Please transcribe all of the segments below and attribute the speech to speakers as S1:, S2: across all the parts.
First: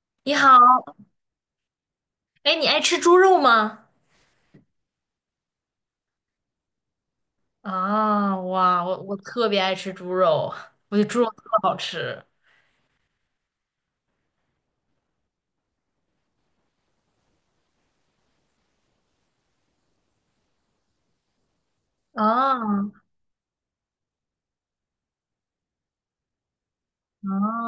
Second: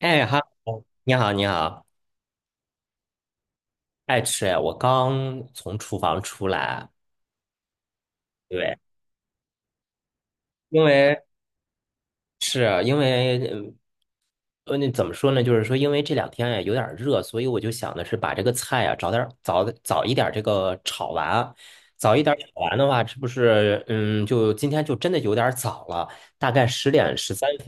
S1: 哎
S2: 你
S1: 哈
S2: 好，
S1: 喽，你好，你好，
S2: 哎，你爱吃猪肉吗？
S1: 爱吃哎，我刚从厨房出来。
S2: 啊，
S1: 对，
S2: 哇，我特别爱吃猪肉，
S1: 因
S2: 我觉得猪
S1: 为
S2: 肉特好吃。
S1: 是因为嗯呃，那怎么说呢？就是说，因为这两天呀有点儿热，所以我就想的是把这个菜呀早早一点儿这个炒完。早一点儿炒完的
S2: 啊
S1: 话，这不是就今天就真的有点儿早了，大概10点13分。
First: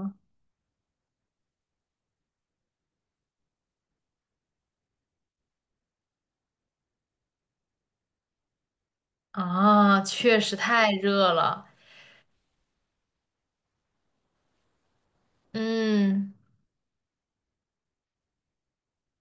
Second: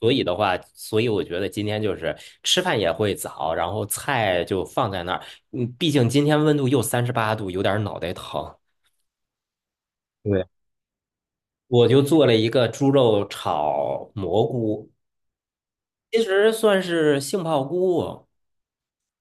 S1: 所以的话，所以我觉得今天就是吃饭也会早，然后菜就放在那儿。嗯，毕竟今天温度又38度，有点儿脑袋疼。
S2: 啊！确
S1: 对，
S2: 实太热了。
S1: 我就做了一个猪肉炒蘑菇，其
S2: 嗯，
S1: 实算是杏鲍菇。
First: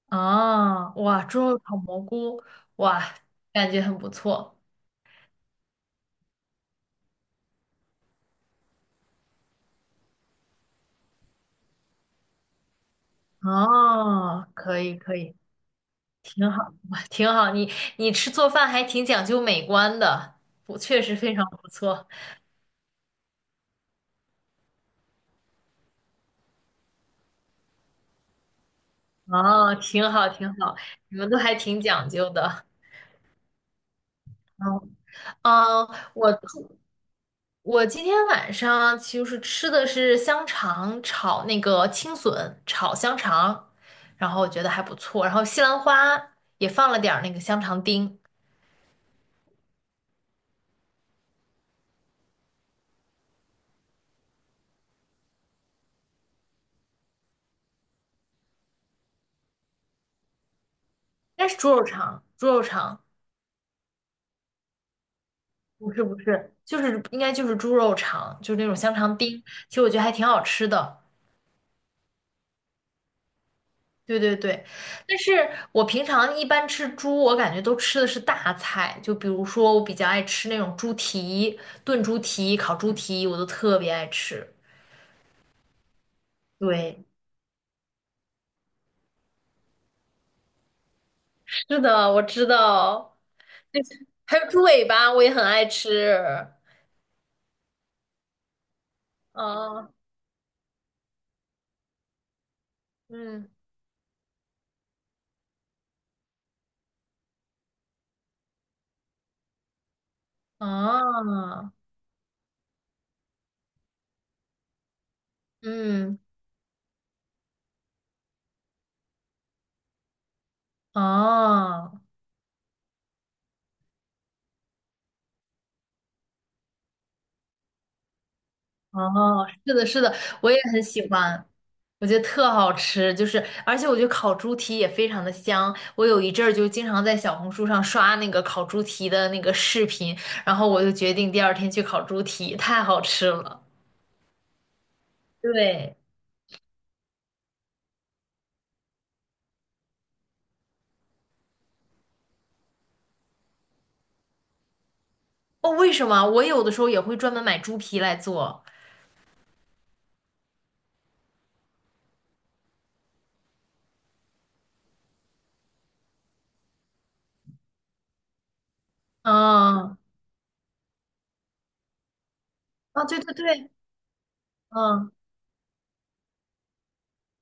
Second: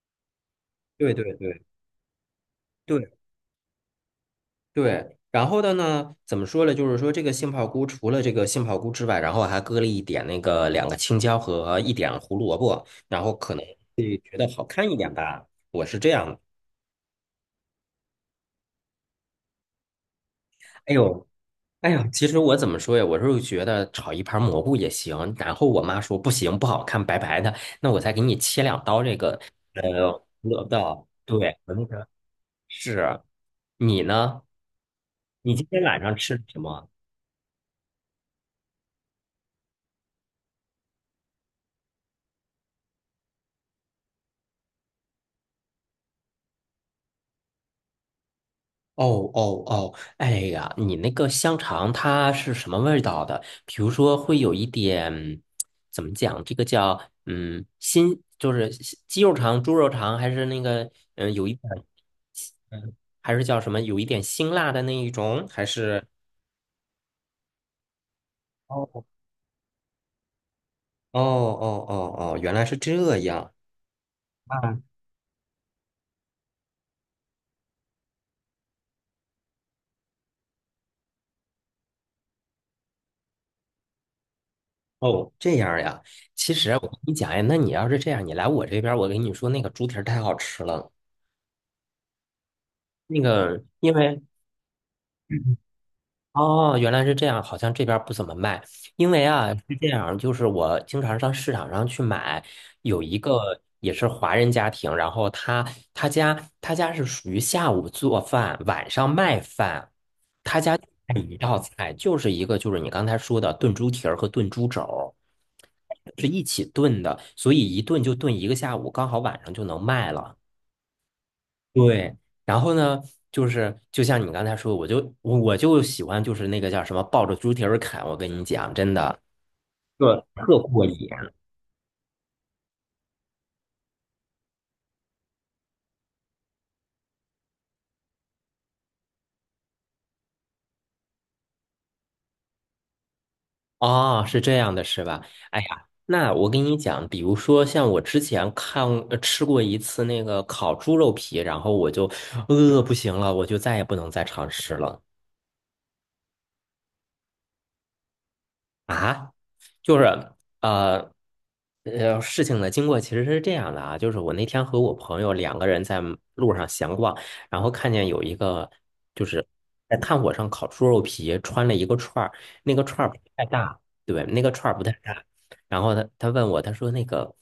S2: 啊，
S1: 对
S2: 哇，
S1: 对
S2: 猪肉
S1: 对。
S2: 炒蘑菇，哇，
S1: 对，
S2: 感觉很不错。
S1: 对，然后的呢，怎么说呢？就是说这个杏鲍菇除了这个杏鲍菇之外，然后还搁了一点那个两个青椒和一点胡萝卜，然后可能
S2: 哦，可
S1: 看一
S2: 以
S1: 点
S2: 可以，
S1: 吧。我是这样的。
S2: 挺好，哇，挺好。你吃做饭还挺讲究美观的，不，
S1: 哎
S2: 确实
S1: 呦，
S2: 非常不
S1: 哎呦，
S2: 错。
S1: 其实我怎么说呀？我是觉得炒一盘蘑菇也行，然后我妈说不行，不好看，白白的，那我再给你切两刀这个
S2: 哦，挺
S1: 呃
S2: 好
S1: 胡
S2: 挺
S1: 萝
S2: 好，
S1: 卜。
S2: 你们都还
S1: 对，我
S2: 挺
S1: 那个
S2: 讲究的。
S1: 是啊。你呢？
S2: 嗯
S1: 你今天
S2: 嗯，
S1: 晚上
S2: 我
S1: 吃什么？
S2: 我今天晚上就是吃的是香肠炒那个青笋炒香肠，然后我觉得还不错，然后西兰花也放了点儿那个香肠丁，应
S1: 哦哦哦，哎呀，你那个香肠它是什么味道的？比如说会有一点，怎么讲？这个叫新就是西鸡肉肠、猪肉肠，还是那个
S2: 该
S1: 有一
S2: 是
S1: 点，
S2: 猪肉肠，猪肉
S1: 嗯，
S2: 肠
S1: 还是叫什么？有一点辛辣的那一种，还
S2: 不是
S1: 是？
S2: 不是，就是应该就是猪肉肠，就是那种香
S1: 哦
S2: 肠丁，其实我觉得还挺好吃的。
S1: 哦哦哦哦，原来是这样。
S2: 对对对，
S1: 啊，
S2: 但是我平常一般吃猪，我感觉都吃的是大菜，就比如说我比较爱吃那种猪蹄、炖猪蹄、烤猪蹄，我都特别爱吃。
S1: 哦，这样呀。其实我跟
S2: 对，
S1: 你讲呀，那你要是这样，你来我这边儿，我跟你说，那个猪蹄儿太好吃了。
S2: 是的，我知道，
S1: 那个，因为
S2: 还有猪尾巴，我也很爱吃。
S1: 哦，原来是这样，好像这边儿不怎么卖。因为啊是这
S2: 啊，
S1: 样，就是我经常上市场上去买，有一
S2: 嗯，
S1: 个也是华人家庭，然后他家是属于下午做饭，晚上卖饭。他家就卖一道
S2: 啊，
S1: 菜就是一个就是你刚才说的炖猪蹄儿和炖猪肘儿，
S2: 嗯，
S1: 是一起炖的，所以一炖就炖一个下午，刚好晚上就能卖了。
S2: 啊。
S1: 对，然后呢，就像你刚才说，我就喜欢就是那个叫什么抱着猪蹄儿啃。我跟你讲，真
S2: 哦，
S1: 的，
S2: 是的，是
S1: 对，
S2: 的，我也
S1: 特
S2: 很
S1: 过瘾。
S2: 喜欢，我觉得特好吃，就是而且我觉得烤猪蹄也非常的香。我有一阵儿就经常在小红书上刷那个烤猪蹄的那个视频，然后我就决定第二天去烤猪蹄，太好吃了。
S1: 哦，是这样的，是吧？哎呀，
S2: 对，
S1: 那我跟你讲，比如说像我之前吃过一次那个烤猪肉皮，然后我就饿不行了，我就再也不能再尝试了
S2: 哦，为什么？我有的时候也会专门买猪皮来做。
S1: 啊。就是呃事情的经过其实是这样的啊，就是我那天和我朋友两个人在路上闲逛，然后看见有一个就是在
S2: 嗯，
S1: 炭火上烤猪肉皮，穿了一个串儿，那个
S2: 啊，
S1: 串儿不
S2: 对对
S1: 太
S2: 对，
S1: 大。对，那个串儿不太
S2: 嗯，
S1: 大。然后他问我，他说那个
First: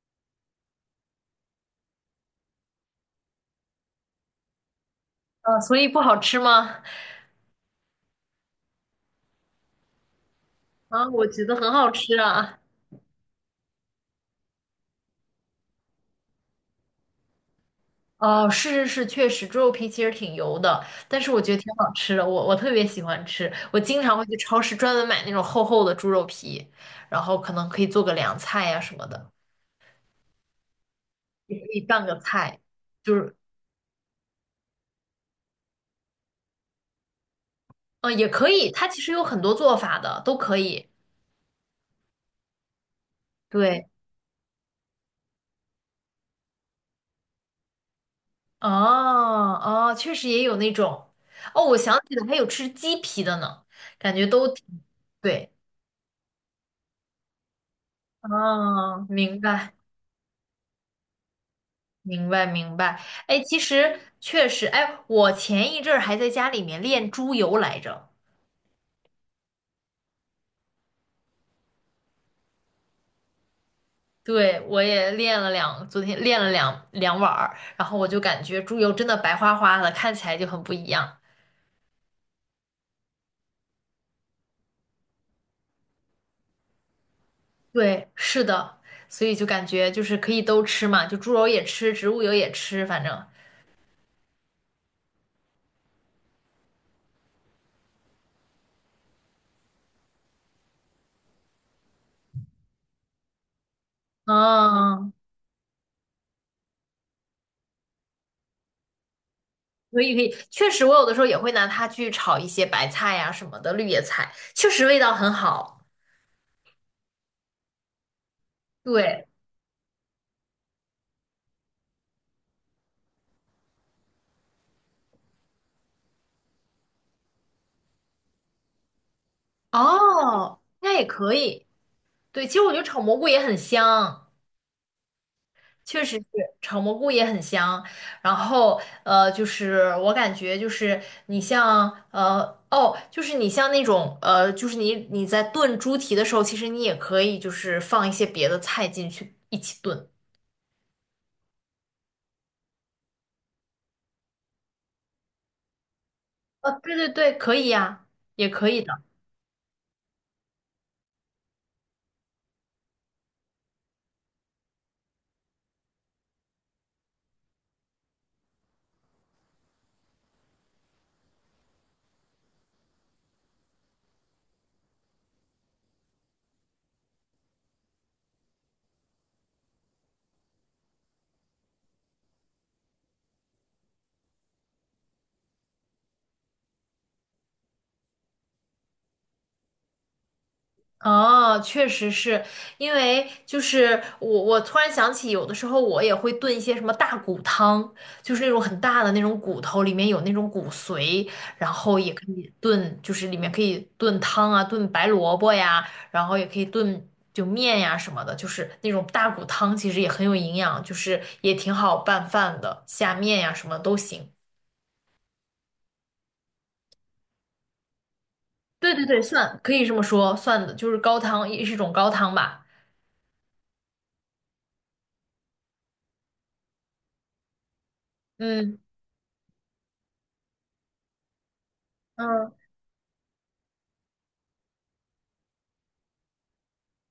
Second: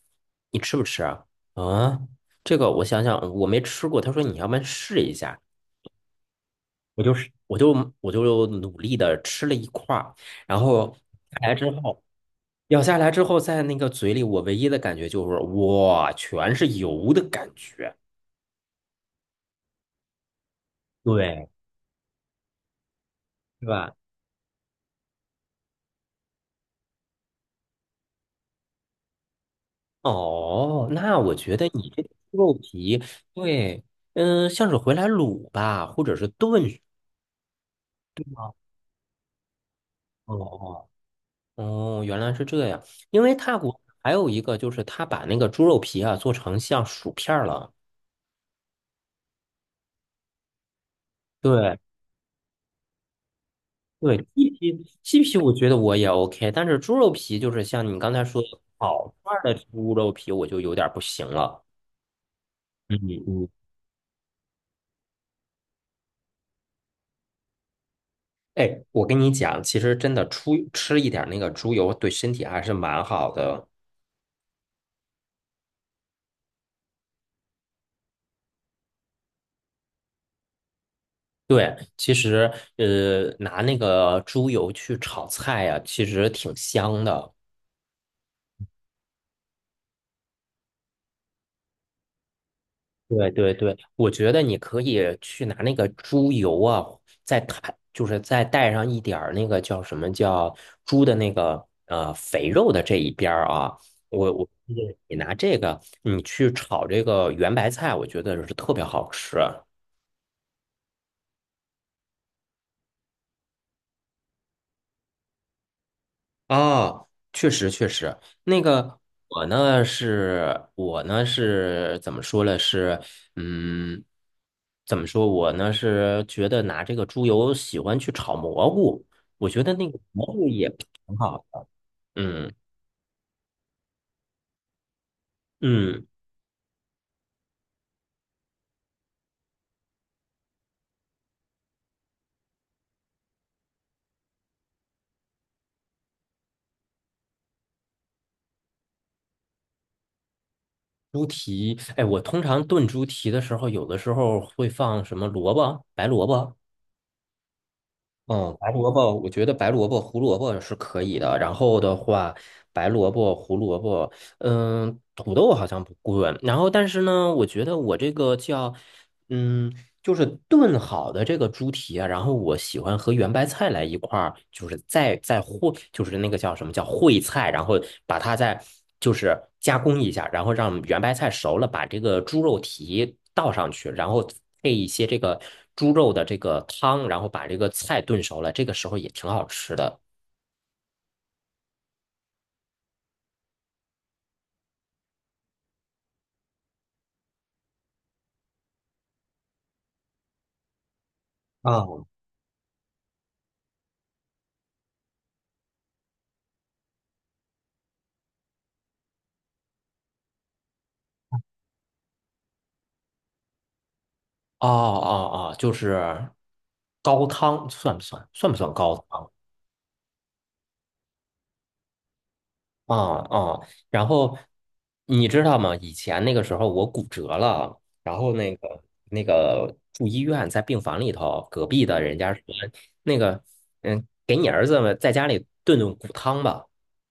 S1: 你吃不吃啊？嗯，这个我想想，我没吃过。他说你要不然试一下，
S2: 啊，所以不好吃吗？
S1: 我就是我就我就努力的吃了一块儿，然后
S2: 啊，我觉
S1: 来
S2: 得
S1: 之
S2: 很好
S1: 后。
S2: 吃啊。
S1: 咬下来之后，在那个嘴里，我唯一的感觉就是哇，全是油的感觉。
S2: 哦，是是是，确实，猪肉皮其实挺油的，但是我
S1: 对，
S2: 觉得挺好吃的，我特别喜欢吃，
S1: 是
S2: 我
S1: 吧？
S2: 经常会去超市专门买那种厚厚的猪肉皮，然后可能可以做个凉菜呀、什么的，
S1: 哦，那我觉
S2: 也可
S1: 得
S2: 以
S1: 你这
S2: 拌
S1: 个
S2: 个
S1: 猪肉
S2: 菜，
S1: 皮，
S2: 就是
S1: 对，像是回来卤吧，或者是炖。
S2: 嗯也可以，它其实有很多做法的，都可
S1: 哦
S2: 以。
S1: 哦，原来是这样。因为泰国
S2: 对，
S1: 还有一个就是他把那个猪肉皮啊做成像薯片儿了。
S2: 哦哦，确实也有那种，哦，我
S1: 对
S2: 想起来还有吃鸡皮的呢，感
S1: 对，
S2: 觉都
S1: 鸡
S2: 挺
S1: 皮鸡皮我
S2: 对，
S1: 觉得我也 OK，但是猪肉皮就是像你刚才说的
S2: 哦，
S1: 烤串
S2: 明
S1: 儿的
S2: 白。
S1: 猪肉皮，我就有点儿不行了。
S2: 明白明
S1: 嗯
S2: 白，哎，
S1: 嗯，
S2: 其实确实，哎，我前一阵儿还在家里面练猪油来着，
S1: 哎，我跟你讲，其实真的出吃一点那个猪油对身体还是蛮好的。
S2: 对，我也练了两，昨天练了两碗儿，然后我就感觉猪油真的白花花的，看起来就很不一样。
S1: 对，其实拿那个猪油去炒菜呀、其实挺香的。
S2: 对，是的，所以就感觉就是可以都吃嘛，就猪油也吃，植物油也吃，反正，
S1: 对对对，我觉得你可以去拿那个猪油啊，再摊，就是再带上一点儿那个叫什么叫猪的那个肥肉的这一边儿啊。我建议
S2: 嗯，
S1: 你拿这个，你去炒这个圆白菜，我觉得是特别好吃。
S2: 可以可以，确实，我有的时候也会拿它去炒一些白菜呀、什么的，绿叶菜，确实味道很好。
S1: 啊，确实确实，那个
S2: 对，
S1: 我呢是怎么说呢？是，嗯，怎么说？我呢是觉得拿这个猪油喜欢去炒蘑菇，我觉得那个蘑菇
S2: 哦，
S1: 也挺
S2: 那也可
S1: 好的。
S2: 以。对，
S1: 嗯
S2: 其实我觉得炒蘑菇也很香，确
S1: 嗯，
S2: 实是炒蘑菇也很香。然后就是我感觉就是你像哦，就是你像那种就是你在炖猪蹄的时候，其实你也可以就是放一些别的菜进去一起炖。
S1: 猪蹄，哎，我通常炖猪蹄的时候，有的时候会放什么萝卜，白萝卜。
S2: 啊，对对对，可以呀，也
S1: 嗯，
S2: 可
S1: 白
S2: 以
S1: 萝
S2: 的。
S1: 卜，我觉得白萝卜、胡萝卜是可以的。然后的话，白萝卜、胡萝卜，嗯，土豆好像不贵。然后，但是呢，我觉得我这个叫，嗯，就是炖好的这个猪蹄啊，然后我喜欢和圆白菜来一块儿，就是再烩，就是那个叫什么叫烩菜，然后把它再就是加工一下，然后让圆白菜熟了，把这个猪肉蹄倒上去，然后配一些这个猪肉的这个汤，然后把这个菜炖熟了，这个时候也挺好吃的。
S2: 哦，确实是因为就是我，我突然想起，有的时候我也会炖一些什么大骨汤，就是那种很大的那种骨头，里面有那种骨髓，然
S1: 啊，
S2: 后
S1: 哦
S2: 也可以炖，就是里面可以炖汤啊，炖白萝卜呀，然后也可以炖就面呀什么的，就是那种大骨汤其实也很有营养，就是也挺好拌饭的，下面呀什么都行。
S1: 哦哦，就是高汤算不算？算不算
S2: 对
S1: 高
S2: 对对，
S1: 汤啊？
S2: 算可以这么说，算的就是高汤，也是一种高汤吧。
S1: 啊啊，然后你知道吗？以前那个时候我骨折了，然后那个
S2: 嗯
S1: 那个住医院，在病房里头，隔壁的人家说
S2: 嗯
S1: 那个给你儿子们在家里炖炖骨汤吧，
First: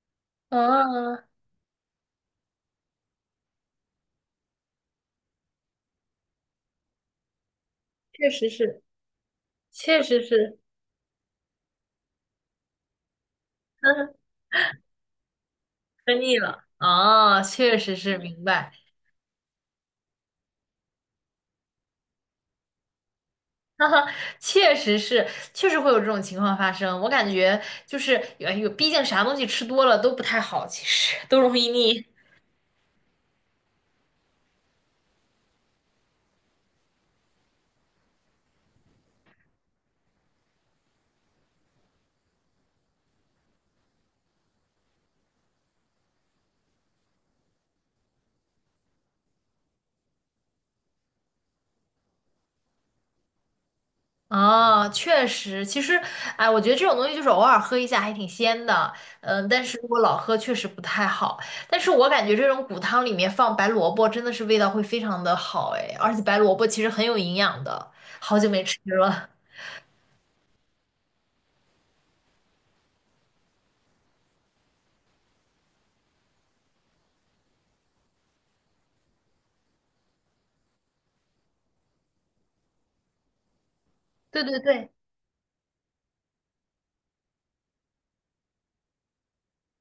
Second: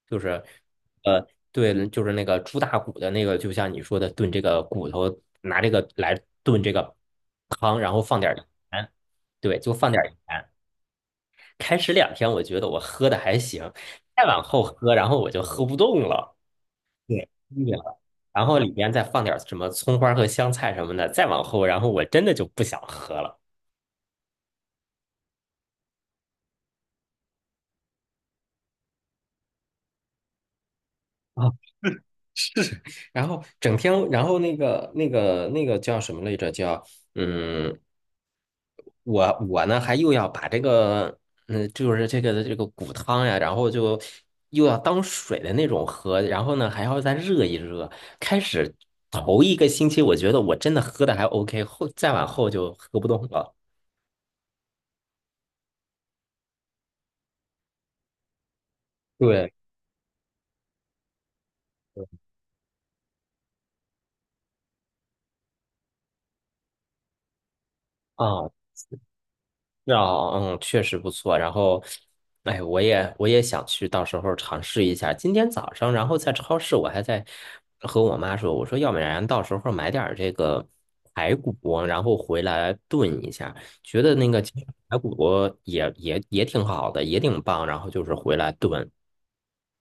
S1: 就是
S2: 嗯。
S1: 对，就是那个猪大骨的那个，就像你说的炖这个骨头，拿这个来炖这个汤，然后放
S2: 确
S1: 点儿
S2: 实是，
S1: 盐。对，就放点
S2: 确
S1: 儿
S2: 实
S1: 盐。
S2: 是，
S1: 开始两天我觉得我喝的还行，
S2: 呵呵，
S1: 再往后喝，然后我就喝不动
S2: 喝
S1: 了。
S2: 腻了。
S1: 对，
S2: 啊！
S1: 腻
S2: 确实
S1: 了，
S2: 是，明
S1: 然后里
S2: 白。
S1: 边再放点什么葱花和香菜什么的，再往后，然后我真的就不想喝了
S2: 哈哈，确实是，确实会有这种情况发生。我感觉就是，哎呦，毕竟啥东西吃多了都不太好，其实都
S1: 啊。
S2: 容易腻。
S1: 然后整天，然后那个叫什么来着？叫嗯，我呢还又要把这个就是这个骨汤呀，然后就又要当水的那种喝，然后呢还要再热一热。开始头一个星期，我觉得我真的喝的还 OK，后再往后就喝不动了。
S2: 啊。确实，其实，哎，我觉得这种东西就是偶尔喝一下还挺鲜的，嗯，
S1: 对。
S2: 但是如果老喝确实不太好。但是我感觉这种骨汤里面放白萝卜真的是味道会非常的好，哎，而且白萝卜其实很有营养的，好久
S1: 啊，
S2: 没吃了。
S1: 啊，嗯，确实不错。然后，哎，我也想去，到时候尝试一下。今天早上，然后在超市，我还在和我妈说，我说要不然到时候买点儿这个排骨，然后回来炖一下。觉得那 个
S2: 对
S1: 其
S2: 对
S1: 实
S2: 对，
S1: 排骨也挺好的，也挺棒。然后就是回来炖。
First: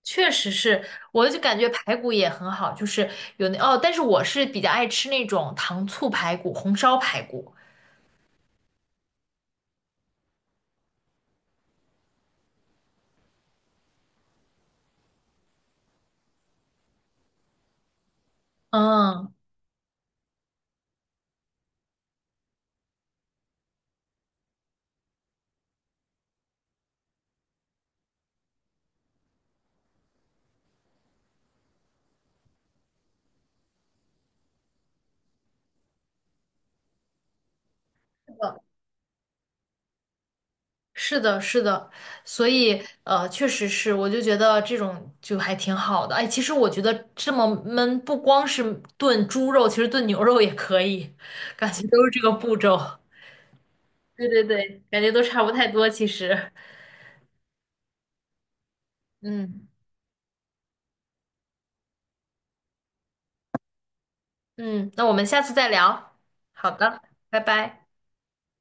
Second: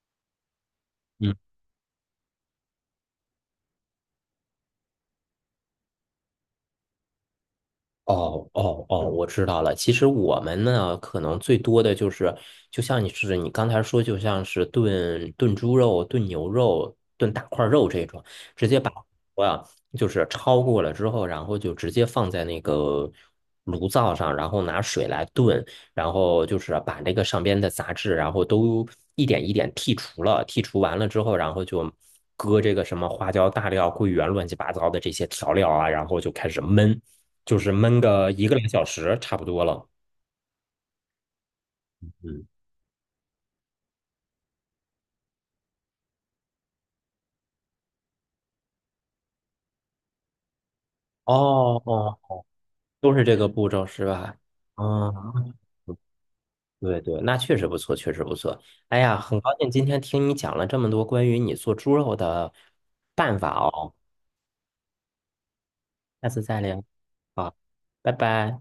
S2: 确实是，我
S1: 嗯。
S2: 就感觉排骨也很好，就是有那哦，但是我是比较爱吃那种糖醋排骨、红烧排骨。
S1: 哦哦哦，嗯我知道了。其实我们呢，可能最多的就是，就像你是你刚才说，就像是炖炖猪肉、炖牛肉、炖大块肉这种，直接把
S2: 嗯，
S1: 我呀就是焯过了之后，然后就直接放在那个炉灶上，然后拿水来炖，然后就是把那个上边的杂质，然后都一点一点剔除了。剔除完了之后，然后就搁这个什么花椒、大料、桂圆、乱七八糟的这些调料啊，然后就开始焖。就是焖个
S2: 是
S1: 一个
S2: 的，
S1: 来小时差不多了。
S2: 是的，是的，
S1: 嗯，
S2: 所以确实是，我就觉得这种就还挺好的。哎，其实我觉得这么焖，不光是炖猪肉，其实炖牛肉也可以，感
S1: 哦
S2: 觉都是
S1: 哦，
S2: 这个步骤。
S1: 都是这个步骤是
S2: 对
S1: 吧？
S2: 对对，感觉都差不
S1: 嗯，
S2: 太多，其实。
S1: 对对，那确实不错，确实不错。哎呀，很高
S2: 嗯
S1: 兴今天听你讲了这么多关于你做猪肉的办法哦。
S2: 嗯，那我们下次再聊。
S1: 下次再
S2: 好
S1: 聊。
S2: 的，拜
S1: 好，
S2: 拜。
S1: 拜拜。